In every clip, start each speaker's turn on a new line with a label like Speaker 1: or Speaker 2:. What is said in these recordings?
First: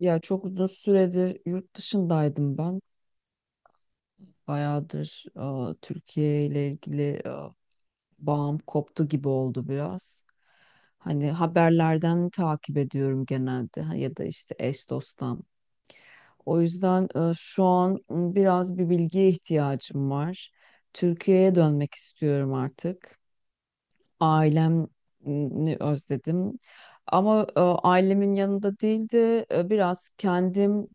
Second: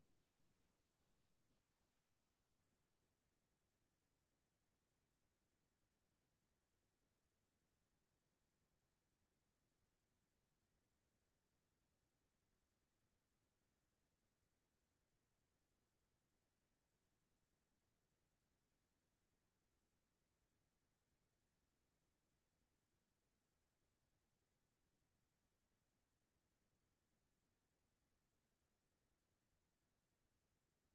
Speaker 1: Ya çok uzun süredir yurt dışındaydım ben. Bayağıdır Türkiye ile ilgili bağım koptu gibi oldu biraz. Hani haberlerden takip ediyorum genelde ha, ya da işte eş dosttan. O yüzden şu an biraz bir bilgiye ihtiyacım var. Türkiye'ye dönmek istiyorum artık. Ailemi özledim. Ama ailemin yanında değil de biraz kendim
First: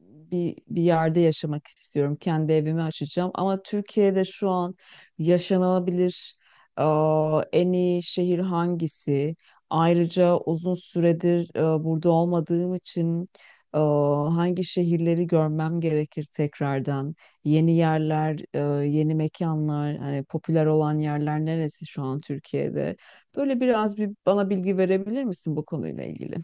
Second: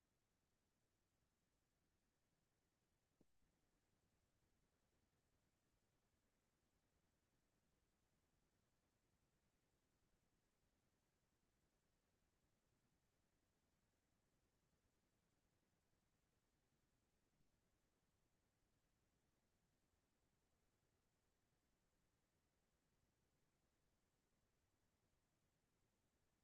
Speaker 1: bir yerde yaşamak istiyorum. Kendi evimi açacağım. Ama Türkiye'de şu an yaşanılabilir e, en iyi şehir hangisi? Ayrıca uzun süredir burada olmadığım için e, hangi şehirleri görmem gerekir tekrardan? Yeni yerler, yeni mekanlar, hani popüler olan yerler neresi şu an Türkiye'de? Böyle biraz bir bana bilgi verebilir misin bu konuyla ilgili?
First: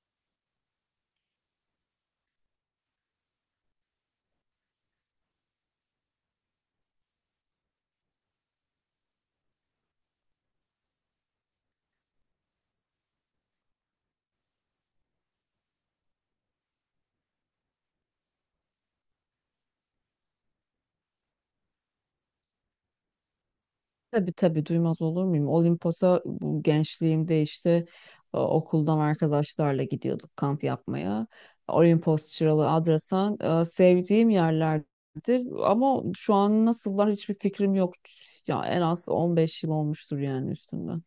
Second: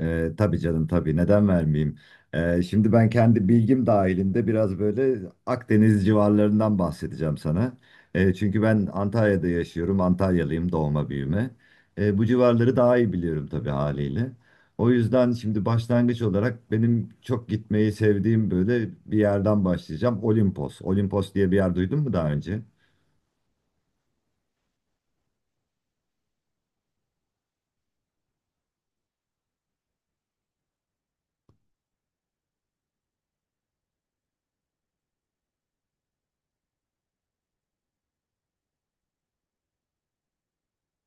Speaker 2: Tabii canım tabii neden vermeyeyim? Şimdi ben kendi bilgim dahilinde biraz böyle Akdeniz civarlarından bahsedeceğim sana. Çünkü ben Antalya'da yaşıyorum. Antalyalıyım doğma büyüme. Bu civarları daha iyi biliyorum tabii haliyle. O yüzden şimdi başlangıç olarak benim çok gitmeyi sevdiğim böyle bir yerden başlayacağım. Olimpos. Olimpos diye bir yer duydun mu daha önce?
Speaker 1: Tabii, tabii, duymaz olur muyum? Olimpos'a bu gençliğimde işte okuldan arkadaşlarla gidiyorduk kamp yapmaya. Olimpos, Çıralı, Adrasan sevdiğim yerlerdir. Ama şu an nasıllar hiçbir fikrim yok. Ya en az 15 yıl olmuştur yani üstünden.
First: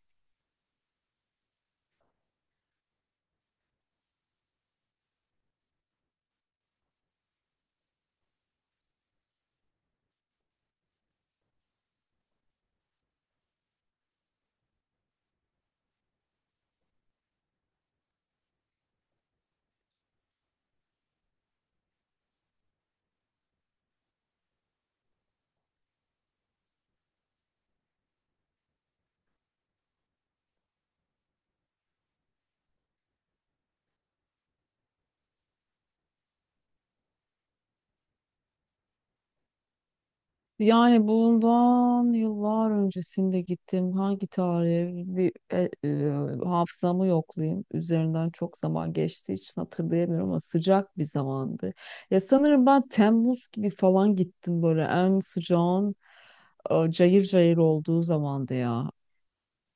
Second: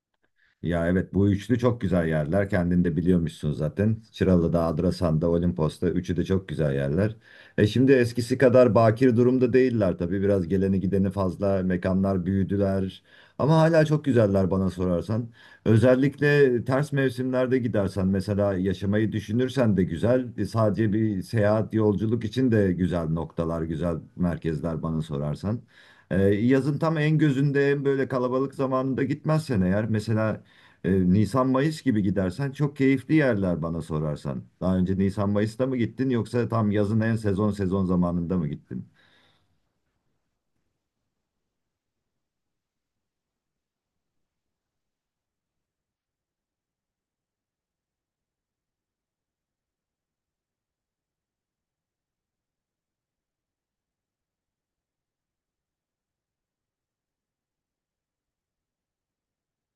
Speaker 2: Ya evet, bu üçlü çok güzel yerler. Kendin de biliyormuşsun zaten. Çıralı'da, Adrasan'da, Olimpos'ta üçü de çok güzel yerler. Şimdi eskisi kadar bakir durumda değiller tabii. Biraz geleni gideni fazla, mekanlar büyüdüler. Ama hala çok güzeller bana sorarsan. Özellikle ters mevsimlerde gidersen mesela yaşamayı düşünürsen de güzel. Sadece bir seyahat, yolculuk için de güzel noktalar, güzel merkezler bana sorarsan. Yazın tam en gözünde en böyle kalabalık zamanında gitmezsen eğer mesela Nisan-Mayıs gibi gidersen çok keyifli yerler bana sorarsan. Daha önce Nisan-Mayıs'ta mı gittin yoksa tam yazın en sezon sezon zamanında mı gittin?
Speaker 1: Yani bundan yıllar öncesinde gittim. Hangi tarihe bir hafızamı yoklayayım. Üzerinden çok zaman geçtiği için hatırlayamıyorum ama sıcak bir zamandı. Ya sanırım ben Temmuz gibi falan gittim, böyle en sıcağın cayır cayır olduğu zamandı ya.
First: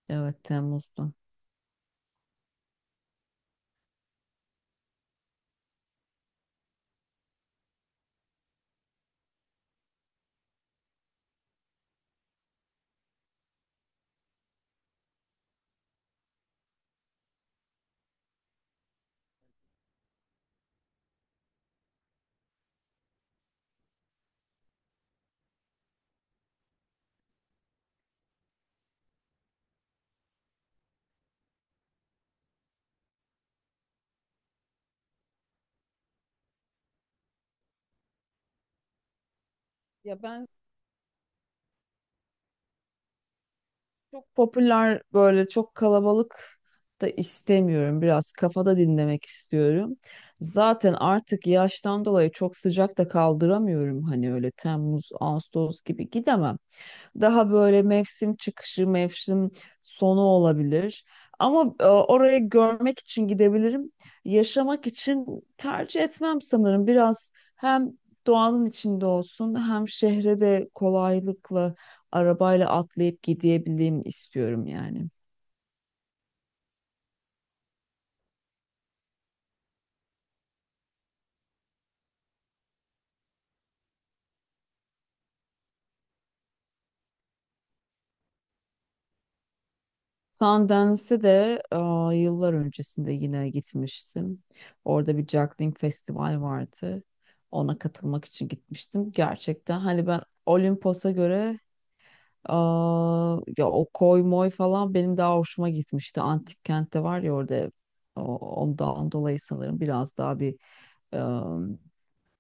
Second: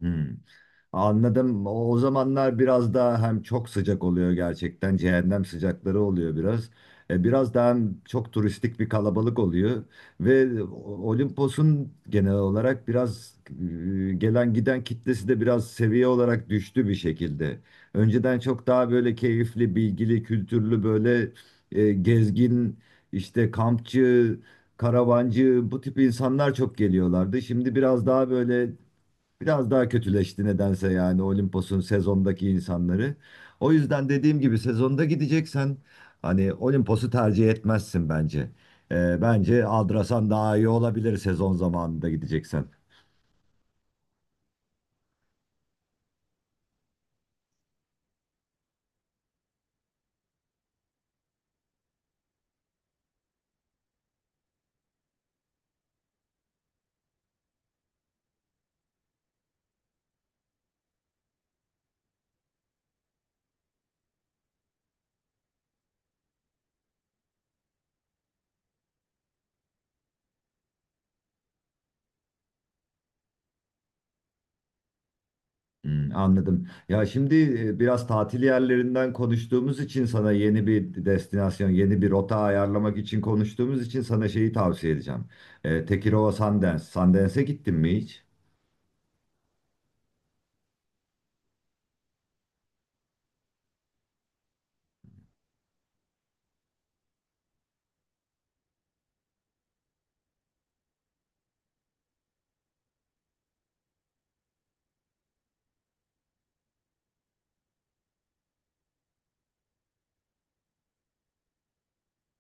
Speaker 2: Hmm.
Speaker 1: Evet, Temmuz'da.
Speaker 2: Anladım. O zamanlar biraz daha hem çok sıcak oluyor gerçekten. Cehennem sıcakları oluyor biraz. Biraz daha hem çok turistik bir kalabalık oluyor. Ve o- Olimpos'un genel olarak biraz gelen giden kitlesi de biraz seviye olarak düştü bir şekilde. Önceden çok daha böyle keyifli, bilgili, kültürlü böyle gezgin, işte kampçı, karavancı bu tip insanlar çok geliyorlardı. Şimdi biraz daha böyle biraz daha kötüleşti nedense yani Olimpos'un sezondaki insanları. O yüzden dediğim gibi sezonda gideceksen hani Olimpos'u tercih etmezsin bence. Bence
Speaker 1: Ya
Speaker 2: Adrasan
Speaker 1: ben
Speaker 2: daha iyi olabilir sezon zamanında gideceksen.
Speaker 1: çok popüler, böyle çok kalabalık da istemiyorum. Biraz kafada dinlemek istiyorum. Zaten artık yaştan dolayı çok sıcak da kaldıramıyorum. Hani öyle Temmuz, Ağustos gibi gidemem. Daha böyle mevsim çıkışı, mevsim sonu olabilir. Ama orayı görmek için gidebilirim. Yaşamak için tercih etmem sanırım. Biraz hem doğanın içinde olsun hem şehre de kolaylıkla arabayla atlayıp gidebileyim istiyorum yani.
Speaker 2: Hmm, anladım. Ya şimdi biraz tatil yerlerinden konuştuğumuz için sana yeni bir destinasyon, yeni bir rota ayarlamak için konuştuğumuz için sana şeyi tavsiye edeceğim. Tekirova Sundance. Sundance'e gittin mi hiç?
Speaker 1: Sundance'e de yıllar öncesinde yine gitmiştim. Orada bir juggling festival vardı. Ona katılmak için gitmiştim. Gerçekten hani ben, Olimpos'a göre, aa, ya o koy moy falan benim daha hoşuma gitmişti. Antik kentte var ya orada, o- ondan dolayı sanırım biraz daha bir em,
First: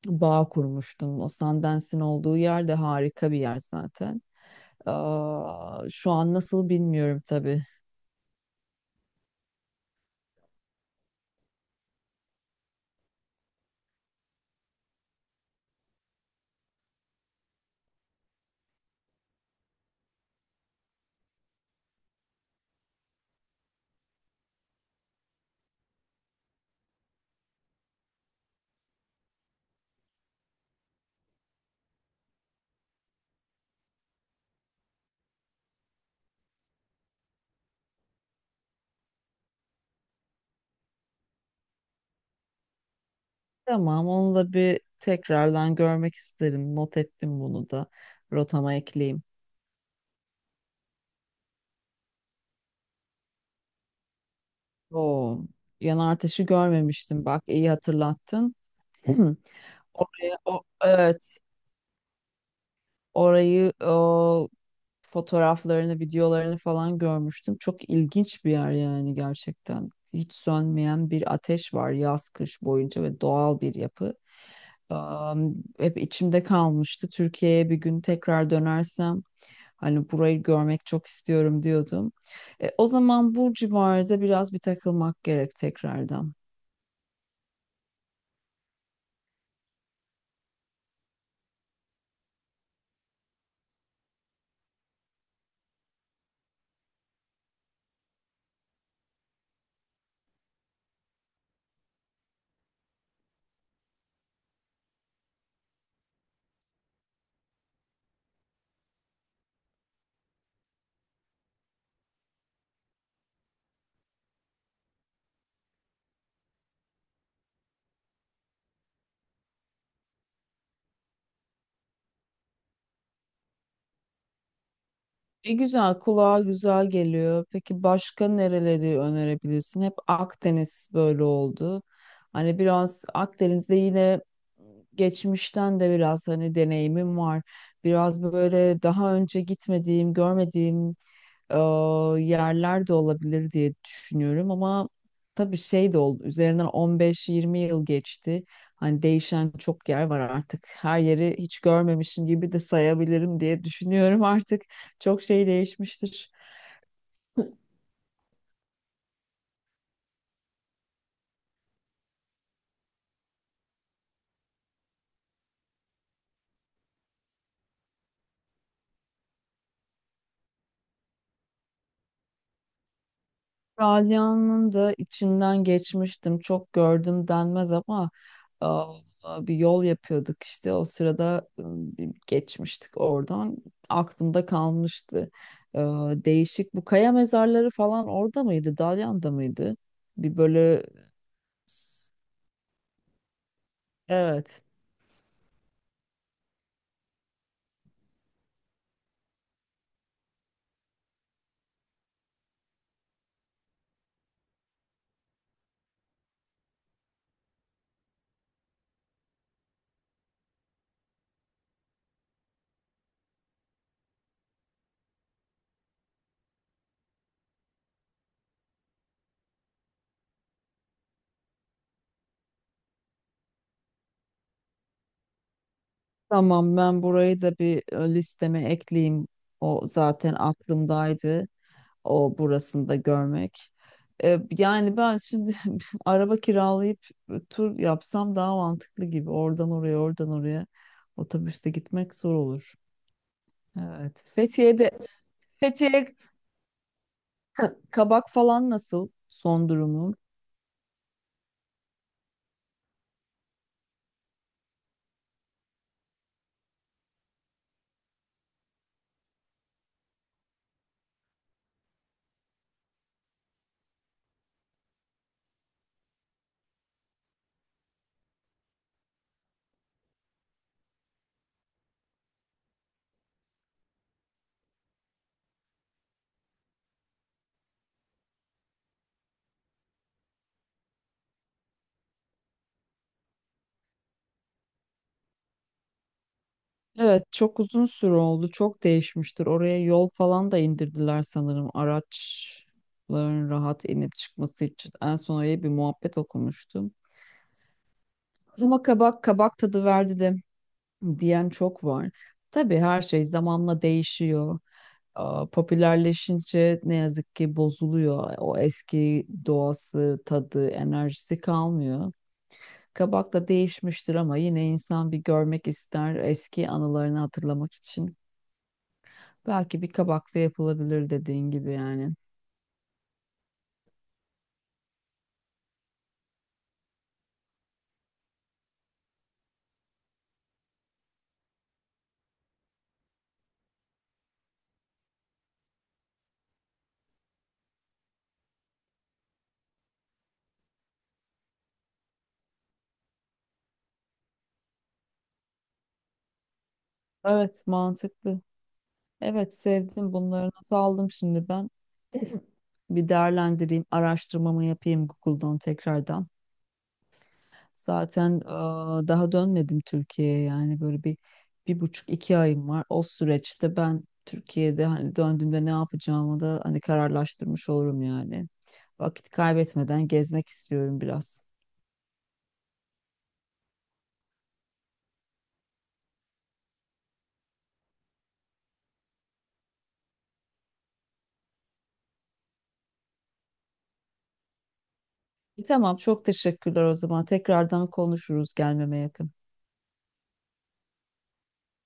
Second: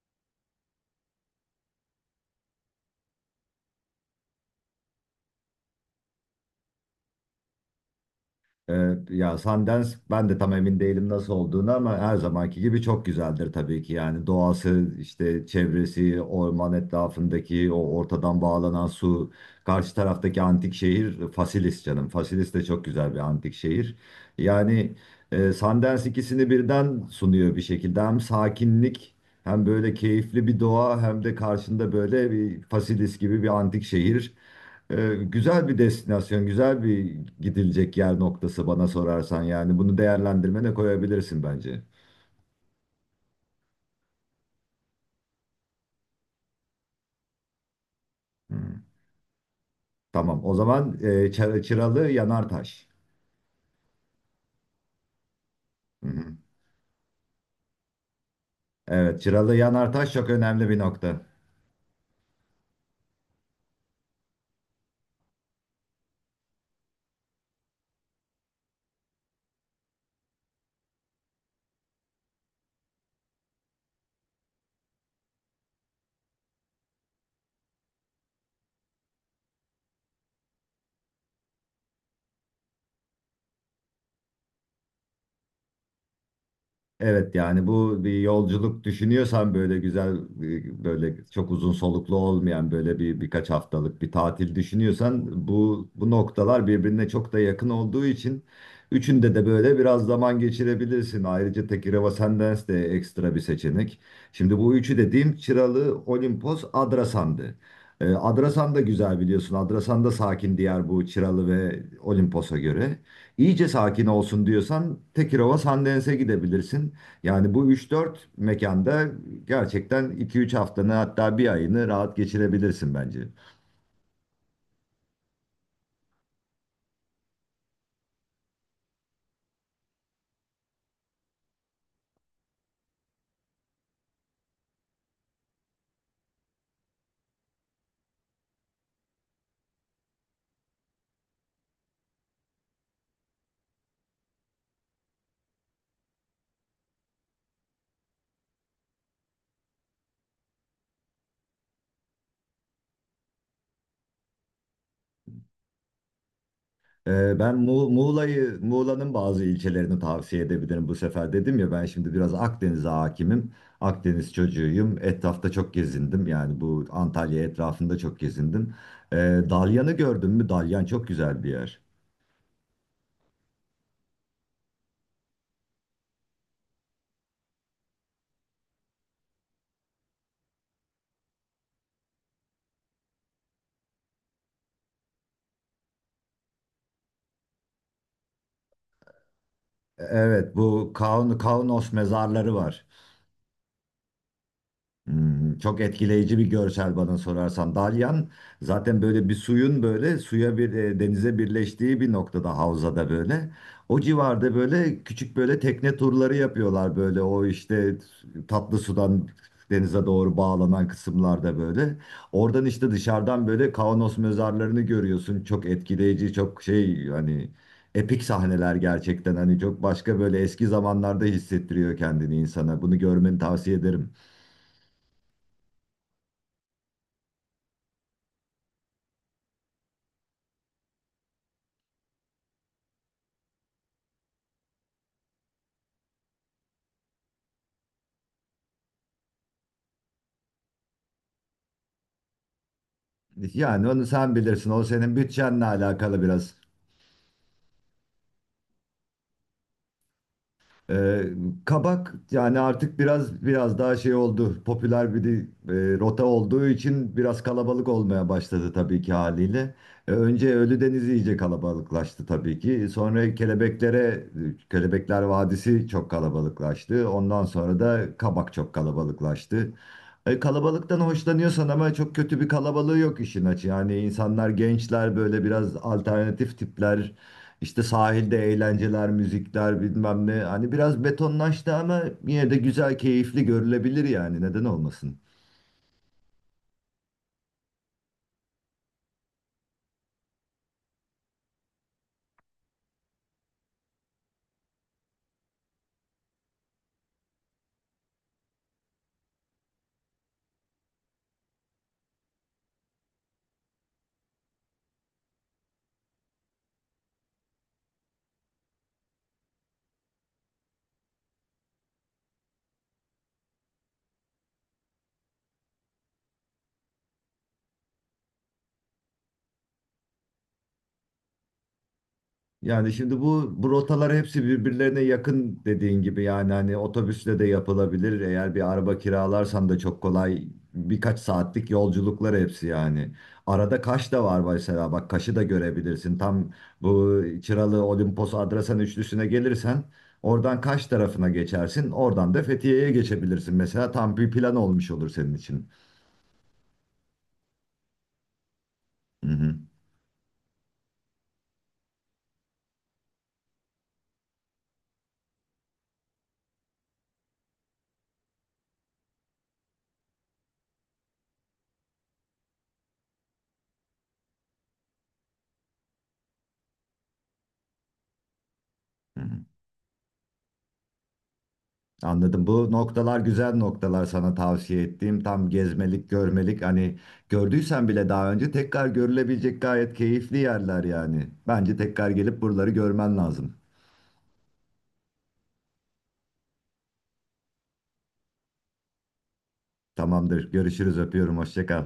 Speaker 1: bağ kurmuştum. O Sundance'in olduğu yer de harika bir yer zaten. Aa, şu an nasıl bilmiyorum tabii.
Speaker 2: Ya Sundance ben de tam emin değilim nasıl olduğunu ama her zamanki gibi çok güzeldir tabii ki. Yani doğası, işte çevresi, orman etrafındaki o ortadan bağlanan su, karşı taraftaki antik şehir Fasilis canım. Fasilis de çok güzel bir antik şehir. Yani Sundance ikisini birden sunuyor bir şekilde. Hem sakinlik hem böyle keyifli bir doğa hem de karşında böyle bir Fasilis gibi bir antik şehir. Güzel bir destinasyon, güzel bir gidilecek yer noktası bana sorarsan yani bunu değerlendirmene koyabilirsin bence.
Speaker 1: Tamam, onu da bir tekrardan görmek isterim. Not ettim bunu da.
Speaker 2: Hı.
Speaker 1: Rotama ekleyeyim.
Speaker 2: Tamam, o zaman Çıralı Yanartaş.
Speaker 1: Oo,
Speaker 2: Hı
Speaker 1: yanar
Speaker 2: hı.
Speaker 1: taşı görmemiştim. Bak, iyi hatırlattın.
Speaker 2: Evet, Çıralı Yanartaş çok
Speaker 1: Oraya, o,
Speaker 2: önemli bir nokta.
Speaker 1: evet, orayı, o fotoğraflarını, videolarını falan görmüştüm. Çok ilginç bir yer yani gerçekten. Hiç sönmeyen bir ateş var yaz kış boyunca ve doğal bir yapı. Hep içimde kalmıştı. Türkiye'ye bir gün tekrar dönersem hani burayı görmek çok istiyorum diyordum. E, o zaman bu civarda biraz bir takılmak gerek tekrardan.
Speaker 2: Evet yani bu bir yolculuk düşünüyorsan böyle güzel böyle çok uzun soluklu olmayan böyle bir birkaç haftalık bir tatil düşünüyorsan bu noktalar birbirine çok da yakın olduğu için üçünde de böyle biraz zaman geçirebilirsin. Ayrıca Tekireva Sendens de ekstra bir seçenek. Şimdi bu üçü dediğim Çıralı, Olimpos, Adrasan'dı. E, Adrasan da güzel biliyorsun. Adrasan da sakin diğer bu Çıralı ve Olimpos'a göre. İyice sakin olsun diyorsan Tekirova Sandens'e gidebilirsin. Yani bu üç dört mekanda gerçekten 2-3 haftanı hatta bir ayını rahat geçirebilirsin bence.
Speaker 1: E güzel, kulağa güzel geliyor. Peki başka nereleri önerebilirsin? Hep Akdeniz böyle oldu. Hani biraz Akdeniz'de yine geçmişten de biraz hani deneyimim var. Biraz böyle daha önce gitmediğim, görmediğim e, yerler de olabilir diye düşünüyorum ama tabii şey de oldu, üzerinden 15-20 yıl geçti. Hani değişen çok yer var artık. Her yeri hiç görmemişim gibi de sayabilirim diye düşünüyorum artık. Çok şey değişmiştir.
Speaker 2: Ben Muğla'yı, Muğla'nın bazı ilçelerini tavsiye edebilirim bu sefer. Dedim ya ben şimdi biraz Akdeniz'e hakimim. Akdeniz çocuğuyum. Etrafta çok gezindim. Yani bu Antalya etrafında çok gezindim. Ee, Dalyan'ı gördün mü? Dalyan çok güzel bir yer.
Speaker 1: Ralya'nın da içinden geçmiştim. Çok gördüm denmez ama e, bir yol yapıyorduk işte. O sırada bir geçmiştik oradan. Aklımda kalmıştı. E, değişik. Bu kaya mezarları falan orada mıydı? Dalyan'da mıydı? Bir
Speaker 2: Evet,
Speaker 1: böyle
Speaker 2: bu Kaun, Kaunos
Speaker 1: s-
Speaker 2: mezarları var.
Speaker 1: evet.
Speaker 2: Hmm, çok etkileyici bir görsel bana sorarsan. Dalyan zaten böyle bir suyun böyle suya bir denize birleştiği bir noktada havzada böyle. O civarda böyle küçük böyle tekne turları yapıyorlar böyle o işte tatlı sudan denize doğru bağlanan kısımlarda böyle. Oradan işte dışarıdan böyle Kaunos mezarlarını görüyorsun. Çok etkileyici, çok şey hani epik sahneler gerçekten hani çok başka böyle eski zamanlarda hissettiriyor kendini insana. Bunu görmeni tavsiye ederim.
Speaker 1: Tamam, ben burayı da bir listeme ekleyeyim. O zaten aklımdaydı, o burasında görmek. E, yani ben şimdi araba kiralayıp tur yapsam daha mantıklı gibi. Oradan oraya, oradan oraya otobüste gitmek zor olur.
Speaker 2: Yani onu
Speaker 1: Evet.
Speaker 2: sen bilirsin. O senin bütçenle
Speaker 1: Fethiye
Speaker 2: alakalı biraz.
Speaker 1: Kabak falan nasıl, son durumu?
Speaker 2: Ee, kabak yani artık biraz biraz daha şey oldu. Popüler bir rota olduğu için biraz kalabalık olmaya başladı tabii ki haliyle. Önce Ölüdeniz iyice kalabalıklaştı tabii ki. Sonra Kelebekler Vadisi çok kalabalıklaştı. Ondan sonra da kabak çok kalabalıklaştı. Kalabalıktan hoşlanıyorsan ama çok kötü bir kalabalığı yok işin açığı. Yani insanlar gençler böyle biraz alternatif tipler, İşte sahilde eğlenceler, müzikler bilmem ne. Hani biraz betonlaştı ama yine de güzel, keyifli görülebilir yani. Neden olmasın?
Speaker 1: Evet, çok uzun süre oldu. Çok değişmiştir. Oraya yol falan da indirdiler sanırım, araçların rahat inip çıkması için. En son öyle bir muhabbet okumuştum. Ama kabak kabak tadı verdi diyen çok var. Tabii her şey zamanla değişiyor. Aa, popülerleşince ne yazık ki bozuluyor. O eski doğası, tadı, enerjisi kalmıyor. Kabak da değişmiştir ama yine insan bir görmek ister eski anılarını hatırlamak için. Belki bir kabakla yapılabilir dediğin gibi yani.
Speaker 2: Yani şimdi bu rotalar hepsi birbirlerine yakın dediğin gibi yani hani otobüsle de yapılabilir. Eğer bir araba kiralarsan da çok kolay, birkaç saatlik yolculuklar hepsi yani. Arada Kaş da var mesela, bak Kaş'ı da görebilirsin. Tam bu Çıralı Olimpos Adrasan üçlüsüne gelirsen oradan Kaş tarafına geçersin. Oradan da Fethiye'ye geçebilirsin mesela, tam bir plan olmuş olur senin için.
Speaker 1: Evet, mantıklı.
Speaker 2: Hı
Speaker 1: Evet,
Speaker 2: hı.
Speaker 1: sevdim, bunları not aldım şimdi ben. Bir değerlendireyim, araştırmamı yapayım Google'dan tekrardan. Zaten daha dönmedim Türkiye'ye, yani böyle bir, bir buçuk iki ayım var. O süreçte ben Türkiye'de hani döndüğümde ne yapacağımı da hani kararlaştırmış olurum yani.
Speaker 2: Hı
Speaker 1: Vakit
Speaker 2: hı.
Speaker 1: kaybetmeden gezmek istiyorum biraz.
Speaker 2: Anladım. Bu noktalar güzel noktalar sana tavsiye ettiğim. Tam gezmelik, görmelik. Hani gördüysen bile daha önce tekrar görülebilecek gayet keyifli yerler yani. Bence tekrar gelip buraları görmen lazım.
Speaker 1: Tamam, çok teşekkürler o zaman. Tekrardan konuşuruz gelmeme yakın.
Speaker 2: Tamamdır. Görüşürüz. Öpüyorum. Hoşça kal.